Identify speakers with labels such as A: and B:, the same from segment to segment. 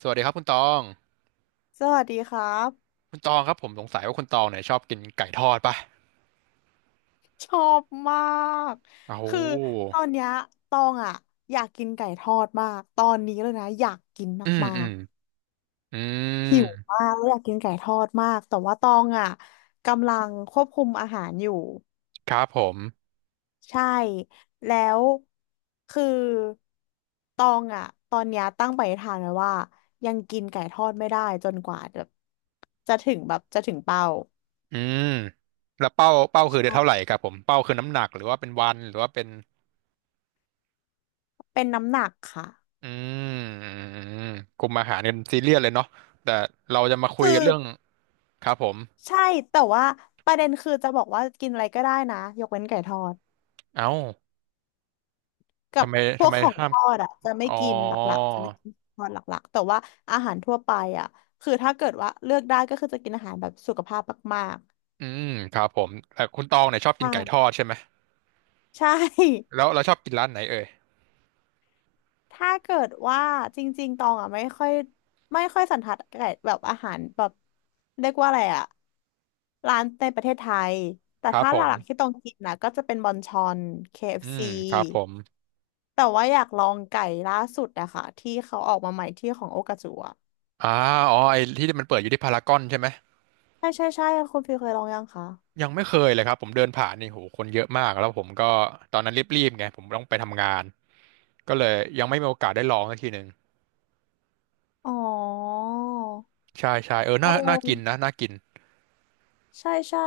A: สวัสดีครับคุณตอง
B: สวัสดีครับ
A: คุณตองครับผมสงสัยว่าคุณตองเนี่ยชอบกินไก่ทอดป่ะ
B: ชอบมาก
A: โอ้โ
B: คือต
A: ห
B: อนเนี้ยตองอ่ะอยากกินไก่ทอดมากตอนนี้เลยนะอยากกิน
A: อืม
B: มา
A: อื
B: ก
A: มอื
B: ๆหิว
A: ม
B: มากแล้วอยากกินไก่ทอดมากแต่ว่าตองอ่ะกำลังควบคุมอาหารอยู่
A: ครับผม
B: ใช่แล้วคือตองอ่ะตอนเนี้ยตั้งปณิธานไว้ว่ายังกินไก่ทอดไม่ได้จนกว่าแบบจะถึงแบบจะถึงเป้า
A: อืมแล้วเป้าคือเดือนเท่าไหร่ครับผมเป้าคือน้ำหนักหรือว่าเป็นวันหรือว่าเป็น
B: เป็นน้ำหนักค่ะ
A: อืมอืมอืมกลุ่มอาหารกันซีเรียสเลยเนาะแต่เราจะมาคุ
B: คื
A: ยกัน
B: อ
A: เรื่องครับผม
B: ใช่แต่ว่าประเด็นคือจะบอกว่ากินอะไรก็ได้นะยกเว้นไก่ทอด
A: เอ้า
B: กับ
A: ทำไม
B: พ
A: ทำ
B: วก
A: ไม
B: ของ
A: ห้า
B: ท
A: ม
B: อดอ่ะจะไม่
A: อ๋อ
B: กินหลักๆจะไม่กินทอดหลักๆแต่ว่าอาหารทั่วไปอ่ะคือถ้าเกิดว่าเลือกได้ก็คือจะกินอาหารแบบสุขภาพมาก
A: อืมครับผมแต่คุณตองเนี่ยชอบ
B: ๆ
A: กินไก่ท
B: ใช่
A: อดใช่ไหม
B: ใช่
A: แล้วเราชอบกินร้านไหนเอ่ย
B: ถ้าเกิดว่าจริงๆตองอ่ะไม่ค่อยไม่ค่อยสันทัดไก่แบบอาหารแบบเรียกว่าอะไรอ่ะร้านในประเทศไทยแต่
A: ครับ
B: ถ้า
A: ผ
B: หลักๆที่
A: ม
B: ต้องกินนะก็จะเป็นบอนชอน
A: อื
B: KFC
A: มครับผม
B: แต่ว่าอยากลองไก่ล่าสุดอะค่ะที่เขาออกมาใหม่ที่ของโอกาจูอะ
A: อ่าอ๋อไอ้ที่มันเปิดอยู่ที่พารากอนใช่ไหม
B: ใช่ใช่ใช่คุณฟิลเคยลองยังคะ
A: ยังไม่เคยเลยครับผมเดินผ่านนี่โหคนเยอะมากแล้วผมก็ตอนนั้นรีบๆไงผมต้องไปทำงานก็เลยยังไม่มีโอกาสได้ลองสักทีหนึ่ง
B: อ๋อ
A: ใช่ใช่เออ
B: โอ
A: น่าน่ากินนะ
B: ้
A: น่ากิน
B: ใช่ใช่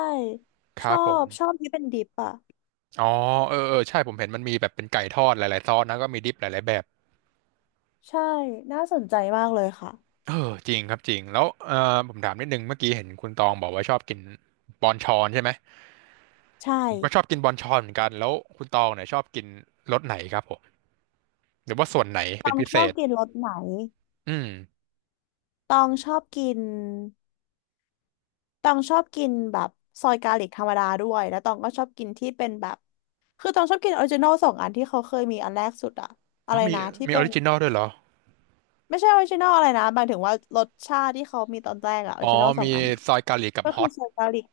A: ค
B: ช
A: รั
B: อ
A: บผม
B: บชอบที่เป็นดิปอะ
A: อ๋อเออเออใช่ผมเห็นมันมีแบบเป็นไก่ทอดหลายๆซอสนะก็มีดิปหลายๆแบบ
B: ใช่น่าสนใจมากเลยค่ะ
A: เออจริงครับจริงแล้วเออผมถามนิดนึงเมื่อกี้เห็นคุณตองบอกว่าชอบกินบอนชอนใช่ไหม
B: ใช่
A: ผมก็ชอบกินบอนชอนเหมือนกันแล้วคุณตองเนี่ยชอบกินรสไหนครับผมหรือว่าส่วนไหน
B: ต
A: เป็
B: อ
A: น
B: ง
A: พิ
B: ช
A: เศ
B: อบ
A: ษ
B: กินรสไหน
A: อืม
B: ตองชอบกินตองชอบกินแบบซอยกาลิกธรรมดาด้วยแล้วตองก็ชอบกินที่เป็นแบบคือตองชอบกินออริจินอลสองอันที่เขาเคยมีอันแรกสุดอะอะ
A: แล้
B: ไร
A: วมี
B: นะที่
A: มีอ
B: เป็
A: อ
B: น
A: ริจินอลด้วยเหรอ
B: ไม่ใช่ออริจินอลอะไรนะหมายถึงว่ารสชาติที่เขามีตอนแรกอะออริ
A: อ๋อ
B: จินอลสอง
A: มี
B: อัน
A: ซอยเกาหลีกับ
B: ก็
A: ฮ
B: คื
A: อ
B: อ
A: ต
B: ใส่กาลิก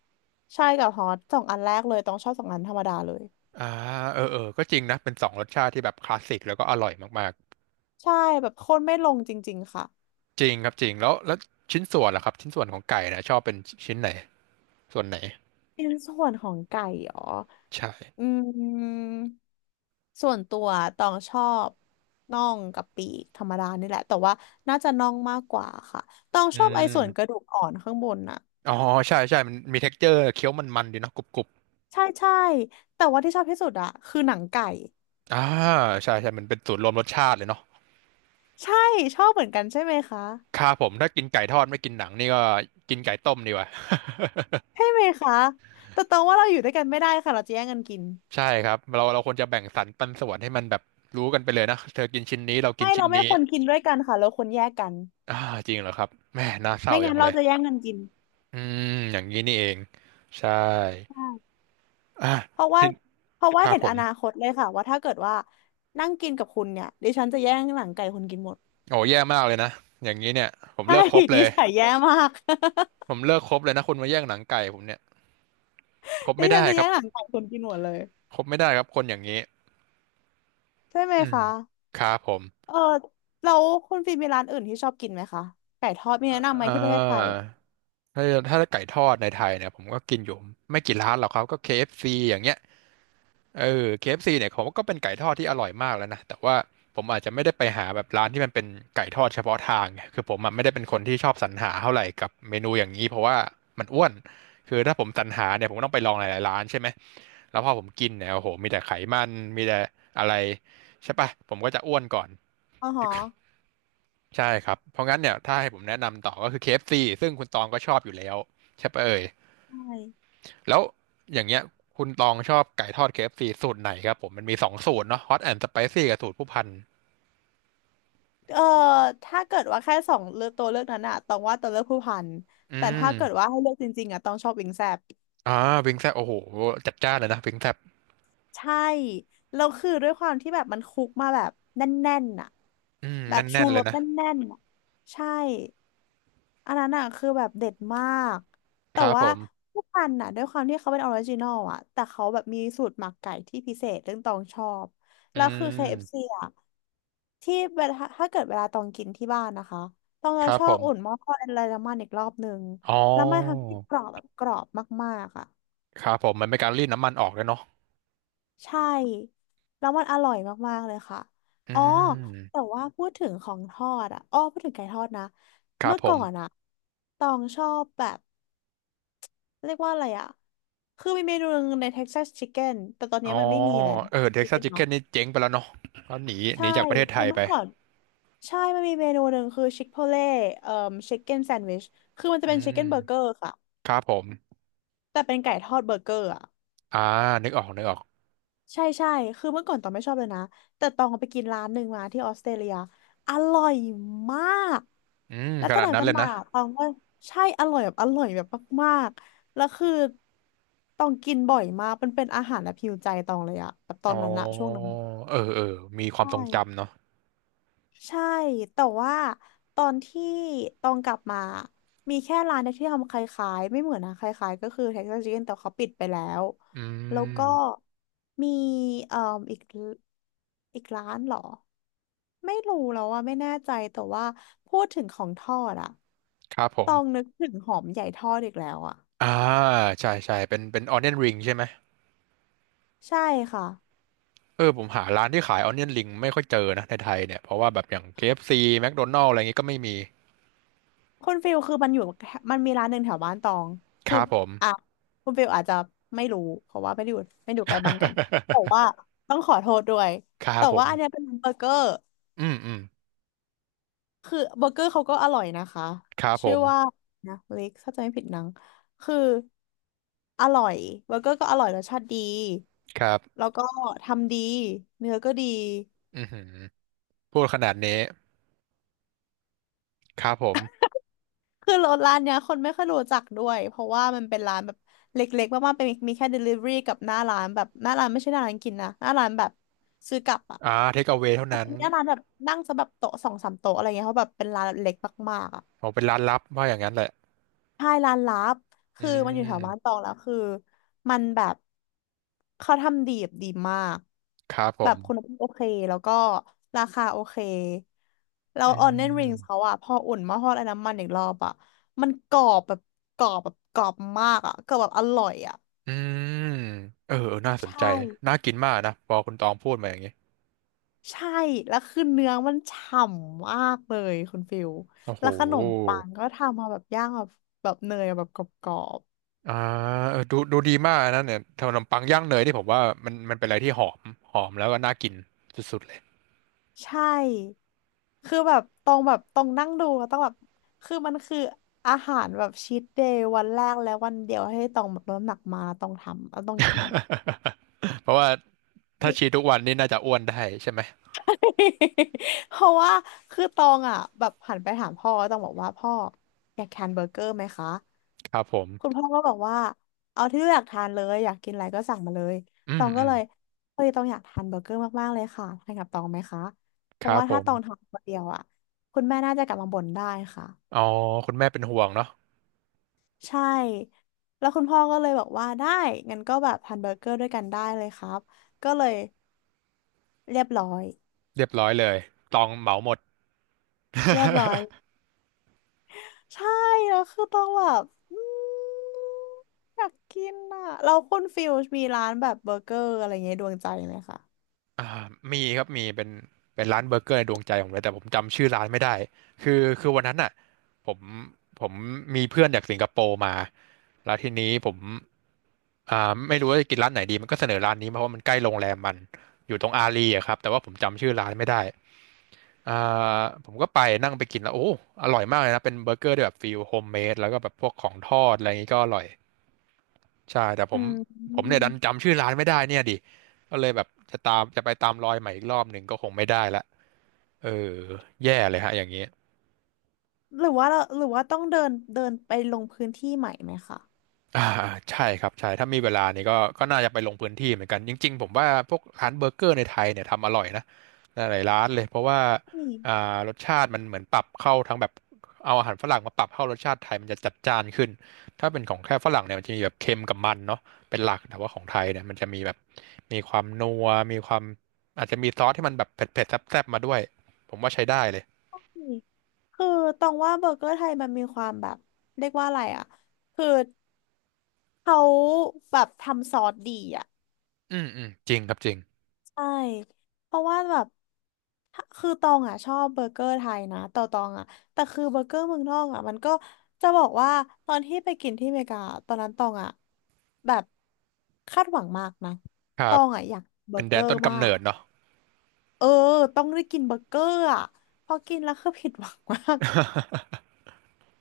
B: ใช่กับฮอตสองอันแรกเลยต้องชอบสองอันธรรมดาเลย
A: อ่าเออเออก็จริงนะเป็นสองรสชาติที่แบบคลาสสิกแล้วก็อร่อยมาก
B: ใช่แบบโคตรไม่ลงจริงๆค่ะ
A: ๆจริงครับจริงแล้วแล้วชิ้นส่วนล่ะครับชิ้นส่วนของไก่นะชอบเป็นชิ้นไหนส่วนไหน
B: เป็นส่วนของไก่เหรอ
A: ใช่
B: อืมส่วนตัวต้องชอบน่องกับปีกธรรมดานี่แหละแต่ว่าน่าจะน่องมากกว่าค่ะต้อง
A: อื
B: ชอบไอ้ส่วนกระ
A: ม
B: ดูกอ่อนข้างบนน่ะ
A: อ๋อใช่ใช่มันมี texture เจอร์เคี้ยวมันๆดีเนาะกรุบ
B: ใช่ใช่แต่ว่าที่ชอบที่สุดอะคือหนังไก่
A: ๆอ่าใช่ใช่มันเป็นสูตรรวมรสชาติเลยเนาะ
B: ใช่ชอบเหมือนกันใช่ไหมคะ
A: ครับผมถ้ากินไก่ทอดไม่กินหนังนี่ก็กินไก่ต้มดีกว่า
B: ใช่ไหมคะแต่ตรงว่าเราอยู่ด้วยกันไม่ได้ค่ะเราจะแย่งกันกิน
A: ใช่ครับเราควรจะแบ่งสรรปันส่วนให้มันแบบรู้กันไปเลยนะเธอกินชิ้นนี้เรากิน
B: ไม่
A: ชิ้
B: เรา
A: น
B: ไม่
A: นี้
B: ควรกินด้วยกันค่ะเราควรแยกกัน
A: อ่าจริงเหรอครับแม่น่าเศร้า
B: ไม่
A: อ
B: งั้
A: ย่า
B: น
A: งเล
B: เรา
A: ย
B: จะแย่งกันกิน
A: อือย่างนี้นี่เองใช่
B: ใช่
A: อ่ะ
B: เพราะว่า
A: พี่
B: เพราะว่า
A: ครับ
B: เห็น
A: ผ
B: อ
A: ม
B: นาคตเลยค่ะว่าถ้าเกิดว่านั่งกินกับคุณเนี่ยดิฉันจะแย่งหลังไก่คุณกินหมด
A: โอ้แย่มากเลยนะอย่างนี้เนี่ยผม
B: ใช่
A: เลิกคบ เล
B: นิ
A: ย
B: สัยแย่มาก
A: ผมเลิกคบเลยนะคุณมาแย่งหนังไก่ผมเนี่ยคบ
B: ดิ
A: ไม่
B: ฉั
A: ได้
B: นจะ
A: ครั
B: แย่
A: บ
B: งหลังไก่คุณกินหมดเลย
A: คบไม่ได้ครับคนอย่างนี้
B: ใช่ไหม
A: อืม
B: คะ
A: ครับผม
B: เออแล้วคุณฟิล์มมีร้านอื่นที่ชอบกินไหมคะไก่ทอดมีแนะนำไหม
A: อ่
B: ที่ประเทศไทย
A: า
B: อ่ะ
A: ถ้าถ้าไก่ทอดในไทยเนี่ยผมก็กินอยู่ไม่กี่ร้านหรอกครับก็ KFC อฟซีอย่างเงี้ย เออ KFC เอฟซีเนี่ยผมว่าก็เป็นไก่ทอดที่อร่อยมากแล้วนะแต่ว่าผมอาจจะไม่ได้ไปหาแบบร้านที่มันเป็นไก่ทอดเฉพาะทางไงคือผมอะไม่ได้เป็นคนที่ชอบสรรหาเท่าไหร่กับเมนูอย่างนี้เพราะว่ามันอ้วนคือถ้าผมสรรหาเนี่ยผมก็ต้องไปลองหลายๆร้านใช่ไหมแล้วพอผมกินเนี่ยโอ้โหมีแต่ไขมันมีแต่อะไรใช่ปะผมก็จะอ้วนก่อน
B: อ๋อฮะ
A: ใช่ครับเพราะงั้นเนี่ยถ้าให้ผมแนะนำต่อก็คือ KFC ซซึ่งคุณตองก็ชอบอยู่แล้วใช่ปะเอ่ย
B: ใช่
A: แล้วอย่างเงี้ยคุณตองชอบไก่ทอด KFC สูตรไหนครับผมมันมีสองสูตรเนาะฮอตแอนด์สไปซี่กับสูตรผู้พัน
B: เออถ้าเกิดว่าแค่สองเลือกตัวเลือกนั้นอะต้องว่าตัวเลือกผู้พัน
A: อื
B: แต่
A: ม
B: ถ้าเกิดว่าให้เลือกจริงๆอะต้องชอบวิงแซบ
A: อ่าวิงแซบโอ้โหจัดจ้านเลยนะวิงแซบ
B: ใช่แล้วคือด้วยความที่แบบมันคุกมาแบบแน่นๆอะ
A: อืม
B: แบบ
A: แน่
B: ชู
A: นๆเล
B: ร
A: ย
B: ส
A: นะ
B: แน่นๆอะใช่อันนั้นอะคือแบบเด็ดมาก
A: ค
B: แต่
A: รับผ
B: ว่า
A: ม
B: ผู้พันอะด้วยความที่เขาเป็นออริจินอลอะแต่เขาแบบมีสูตรหมักไก่ที่พิเศษเรื่องตองชอบ
A: อื
B: แล้วคือเคเอฟซี
A: ม
B: อะ ที่เวลาถ้าเกิดเวลาตองกินที่บ้านนะคะตอง
A: ค
B: จะ
A: รับ
B: ชอ
A: ผ
B: บ
A: ม
B: อุ่นหม้อทอดอะไรน้ำมันอีกรอบหนึ่ง
A: อ๋อ
B: แล้วมันทำให้กรอบแบบกรอบมากๆอ่ะ
A: ครับผมมันเป็นการรีดน้ำมันออกด้วยเนาะ
B: ใช่แล้วมันอร่อยมากๆเลยค่ะ
A: อื
B: อ๋อ
A: ม
B: แต่ว่าพูดถึงของทอดอ่ะอ้อพูดถึงไก่ทอดนะ
A: ครับ
B: เมื่อ
A: ผ
B: ก่อนอ่ะ
A: ม
B: ตองชอบแบบเรียกว่าอะไรอ่ะคือมีเมนูหนึงใน Texas Chicken แต่ตอน
A: อ๋
B: นี้
A: อ
B: มันไม่มีแล้ว
A: เออเท็กซัส
B: Chicken
A: ชิคเก้
B: เนาะ
A: นนี่เจ๊งไปแล้วเนาะเขาหนีหนี
B: ใช่
A: จากประเทศไท
B: คือ
A: ยไป
B: เมื่อก่อน ใช่ มันมีเมนูหนึ่งคือชิคโพเล่เอ่อชิคเก้นแซนด์วิชคือมันจะ
A: อื
B: เป็นชิค
A: ม
B: เก้นเบอร์เกอร์ค่ะ
A: ครับผม
B: แต่เป็นไก่ทอดเบอร์เกอร์อ่ะ
A: อ่านึกออกนึกออก
B: ใช่ใช่ คือเมื่อก่อนตองไม่ชอบเลยนะ แต่ตองไปกินร้านหนึ่งมาที่ออสเตรเลียอร่อยมาก
A: อืม
B: แล้ว
A: ข
B: ตั้ง
A: นาด
B: แต่
A: นั้น
B: ต้
A: เล
B: น
A: ย
B: มา
A: นะ
B: ตองก็ใช่อร่อยแบบอร่อยแบบมากๆแล้วคือตองกินบ่อยมากมันเป็นอาหารและพิวใจตองเลยอะแบบตอ
A: อ๋อ
B: นนั้นอะช่วงนั้น
A: เออเออมีความ
B: ใช่
A: ทรงจำเนาะ
B: ใช่ แต่ว่าตอนที่ตองกลับมา มีแค่ร้านเดียวที่ทำคล้ายๆไม่เหมือนนะคล้ายๆก็คือ Texas Chicken แต่เขาปิดไปแล้ว
A: อื
B: แล้วก็
A: ม
B: มีเอ่ออีกอีกร้านเหรอ ไม่รู้แล้วว่าไม่แน่ใจแต่ว่าพูดถึงของทอดอะ
A: ครับผ
B: ต
A: ม
B: องนึกถึงหอมใหญ่ทอดอีกแล้วอะ
A: อ่าใช่ใช่เป็นเป็น Onion Ring ใช่ไหม
B: ใช่ค่ะ
A: เออผมหาร้านที่ขาย Onion Ring ไม่ค่อยเจอนะในไทยเนี่ยเพราะว่าแบบอย่าง KFC McDonald's อะไรอย่างงี้ก็ไม่มี
B: คุณฟิลคือมันอยู่แถวมันมีร้านหนึ่งแถวบ้านตอง
A: ค
B: คือ
A: รับผม
B: อ่ะคุณฟิลอาจจะไม่รู้เพราะว่าไม่ได้อยู่ใกล้บ้านกันแต่ว่า ต้องขอโทษด้วย
A: ครับ
B: แต่
A: ผ
B: ว่า
A: ม
B: อันเนี้ยเป็นเบอร์เกอร์
A: อืมอืม
B: คือเบอร์เกอร์เขาก็อร่อยนะคะ
A: ครับผ
B: ชื่อว่า
A: ม
B: นะลิกถ้าจะไม่ผิดนังคืออร่อยเบอร์เกอร์ก็อร่อยรสชาติดี
A: ครับ
B: แล้วก็ทำดีเนื้อก็ดี
A: อือหือพูดขนาดนี้ครับผม
B: คือรถร้านเนี้ยคนไม่ค่อยรู้จักด้วยเพราะว่ามันเป็นร้านแบบเล็กๆมากๆเป็นมีแค่ delivery กับหน้าร้านแบบหน้าร้านไม่ใช่หน้าร้านกินนะหน้าร้านแบบซื้อกลับอ่ะ
A: อ่าเทคเอา a วเท่า
B: อัน
A: นั้น
B: นี้หน้าร้านแบบนั่งซะแบบโต๊ะสองสามโต๊ะอะไรเงี้ยเพราะแบบเป็นร้านเล็กมากๆอ่ะ
A: ผมเป็นร้านลับว่าอย่างนั้นแหละ
B: ใช่ร้านลับ
A: อื
B: คือมันอยู่แถวบ้านต
A: ม
B: องแล้วคือมันแบบเขาทำดีแบบดีมาก
A: ครับผ
B: แบบ
A: ม
B: คุณภาพโอเคแล้วก็ราคาโอเคแล้
A: อื
B: วออนเนนริงเขา
A: ม
B: อะพออุ่นหมาทอดไอ้น้ำมันอีกรอบอะมันกรอบแบบกรอบมากอะกรอบแบบอร่อยอะ
A: อืมเออเออน่าสนใจ
B: ใช่
A: น่ากินมากนะ พอคุณตองพูดมาอย่างนี้
B: ใช่แล้วคือเนื้อมันฉ่ำมากเลยคุณฟิล
A: โอ้โห
B: แล้วขนมปังก็ทำมาแบบย่างแบบเนยแบบกรอบ
A: อ่าเออดูดูดีมากนะเนี่ยขนมปังย่างเนยที่ผมว่ามันมันเป็นอะไรที่หอม หอมแล้วก็น่ากินสุดๆเลย
B: ใช่ คือแบบตรงแบบตรงนั่งดูแล้วต้องแบบคือมันคืออาหารแบบชีทเดย์วันแรกและวันเดียวให้ตองแบบลดน้ำหนักมาแล้วต้องทำแล้วต้องกินอ่ะ
A: เพราะว่าถ้าชีทุกวันนี่น่าจะอ้วนได้ใช่ไหม
B: เพราะว่าคือตองอ่ะแบบหันไปถามพ่อแล้วตองบอกว่าพ่ออยากทานเบอร์เกอร์ไหมคะ
A: ครับผม
B: คุณพ่อก็บอกว่าเอาที่ลูกอยากทานเลยอยากกินอะไรก็สั่งมาเลย
A: อื
B: ต
A: ม
B: อง
A: อื
B: ก็
A: ม
B: เลยเฮ้ยตองอยากทานเบอร์เกอร์มากๆเลยค่ะทานกับตองไหมคะเพ
A: ค
B: ราะ
A: รับ
B: ว่า
A: ผ
B: ถ้า
A: ม
B: ตองทานคนเดียวอ่ะคุณแม่น่าจะกลับมาบ่นได้ค่ะ
A: อ๋อคุณแม่เป็นห่วงเนาะ
B: ใช่แล้วคุณพ่อก็เลยบอกว่าได้ งั้นก็แบบทานเบอร์เกอร์ด้วยกันได้เลยครับก็เลยเรียบร้อย
A: เรียบร้อยเลยตองเหมาหมด
B: เรียบร้อย ใช่แล้วคือต้องแบบอืมอยากกินอ่ะเราคุณฟิลมีร้านแบบเบอร์เกอร์อะไรเงี้ยดวงใจไหมคะ
A: อ่ามีครับมีเป็นเป็นร้านเบอร์เกอร์ในดวงใจผมเลยแต่ผมจำชื่อร้านไม่ได้คือวันนั้นน่ะผมผมมีเพื่อนจากสิงคโปร์มาแล้วทีนี้ผมไม่รู้ว่าจะกินร้านไหนดีมันก็เสนอร้านนี้มาเพราะว่ามันใกล้โรงแรมมันอยู่ตรงอารีอะครับแต่ว่าผมจำชื่อร้านไม่ได้อ่ผมก็ไปนั่งไปกินแล้วโอ้อร่อยมากเลยนะเป็นเบอร์เกอร์ที่แบบฟิลโฮมเมดแล้วก็แบบพวกของทอดอะไรอย่างนี้ก็อร่อยใช่แต่ผ
B: อื
A: มผมเนี่ย
B: ม
A: ดันจำชื่อร้านไม่ได้เนี่ยดิก็เลยแบบจะไปตามรอยใหม่อีกรอบหนึ่งก็คงไม่ได้ละ เออแย่เลยฮะอย่างนี้
B: หรือว่าเราหรือว่าต้องเดินเดินไปลงพื้นที่ใหม่ไหมคะ
A: อ่าใช่ครับใช่ถ้ามีเวลานี่ก็น่าจะไปลงพื้นที่เหมือนกันจริงๆผมว่าพวกร้านเบอร์เกอร์ในไทยเนี่ยทำอร่อยนะหลายๆร้านเลยเพราะว่า
B: นี่
A: อ่ารสชาติมันเหมือนปรับเข้าทั้งแบบเอาอาหารฝรั่งมาปรับเข้ารสชาติไทยมันจะจัดจ้านขึ้นถ้าเป็นของแค่ฝรั่งเนี่ยมันจะมีแบบเค็มกับมันเนาะเป็นหลักแต่ว่าของไทยเนี่ยมันจะมีแบบมีความนัวมีความอาจจะมีซอสที่มันแบบเผ็ดๆแซ่บๆมาด้วยผมว่าใช้ได้เลย
B: นี่คือตองว่าเบอร์เกอร์ไทยมันมีความแบบเรียกว่าอะไรอ่ะคือเขาแบบทำซอสดีอ่ะ
A: อืมอืมจริงครับจริง
B: ใช่ เพราะว่าแบบถ้าคือตองอ่ะชอบเบอร์เกอร์ไทยนะแต่อตองอ่ะแต่คือเบอร์เกอร์เมืองนอกอ่ะมันก็จะบอกว่าตอนที่ไปกินที่อเมริกาตอนนั้นตองอ่ะแบบคาดหวังมากนะ
A: ครั
B: ต
A: บ
B: องอ่ะอยากเบอ
A: เป็น
B: ร์
A: แด
B: เกอ
A: น
B: ร์
A: ต้น
B: มา
A: กำเนิ
B: ก
A: ดเนาะ
B: เออต้องได้กินเบอร์เกอร์อ่ะพอกินแล้วคือผิดหวังมาก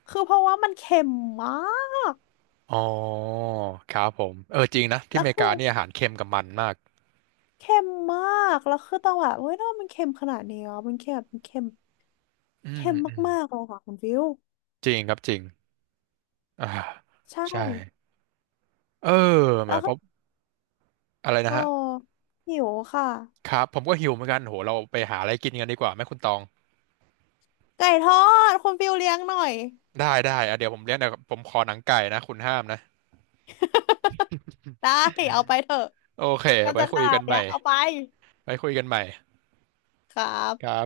B: คือเพราะว่ามันเค็มมาก
A: อ๋อครับผมเออจริงนะที่
B: แล้
A: อ
B: ว
A: เมริ
B: คื
A: กา
B: อ
A: เนี่ยอาหารเค็มกับมันมาก
B: เค็มมากแล้วคือตองแบบเฮ้ยทำไมมันเค็มขนาดนี้อ่ะมันเค็มแบบมันเค็ม
A: อืม
B: เค็ม
A: อืม
B: มากๆเลยค่ะคุณฟิว
A: จริงครับจริงอ่า
B: ใช่
A: ใช่เออแหม
B: แล้ว
A: เพ
B: ก็
A: ราะอะไรนะ
B: โอ้
A: ฮะ
B: หิวค่ะ
A: ครับผมก็หิวเหมือนกันโหเราไปหาอะไรกินกันดีกว่าไหมคุณตอง
B: ไก่ทอดคุณฟิวเลี้ยงหน่อย
A: ได้ได้อ่ะเดี๋ยวผมเลี้ยงเดี๋ยวผมขอหนังไก่นะคุณห้ามนะ
B: ได้เอาไปเถอะ
A: โอเค
B: ก็
A: ไว้
B: จะข
A: คุย
B: นา
A: กั
B: ด
A: นให
B: เนี้
A: ม่
B: ยเอาไป
A: ไว้คุยกันใหม่
B: ครั
A: ค
B: บ
A: รับ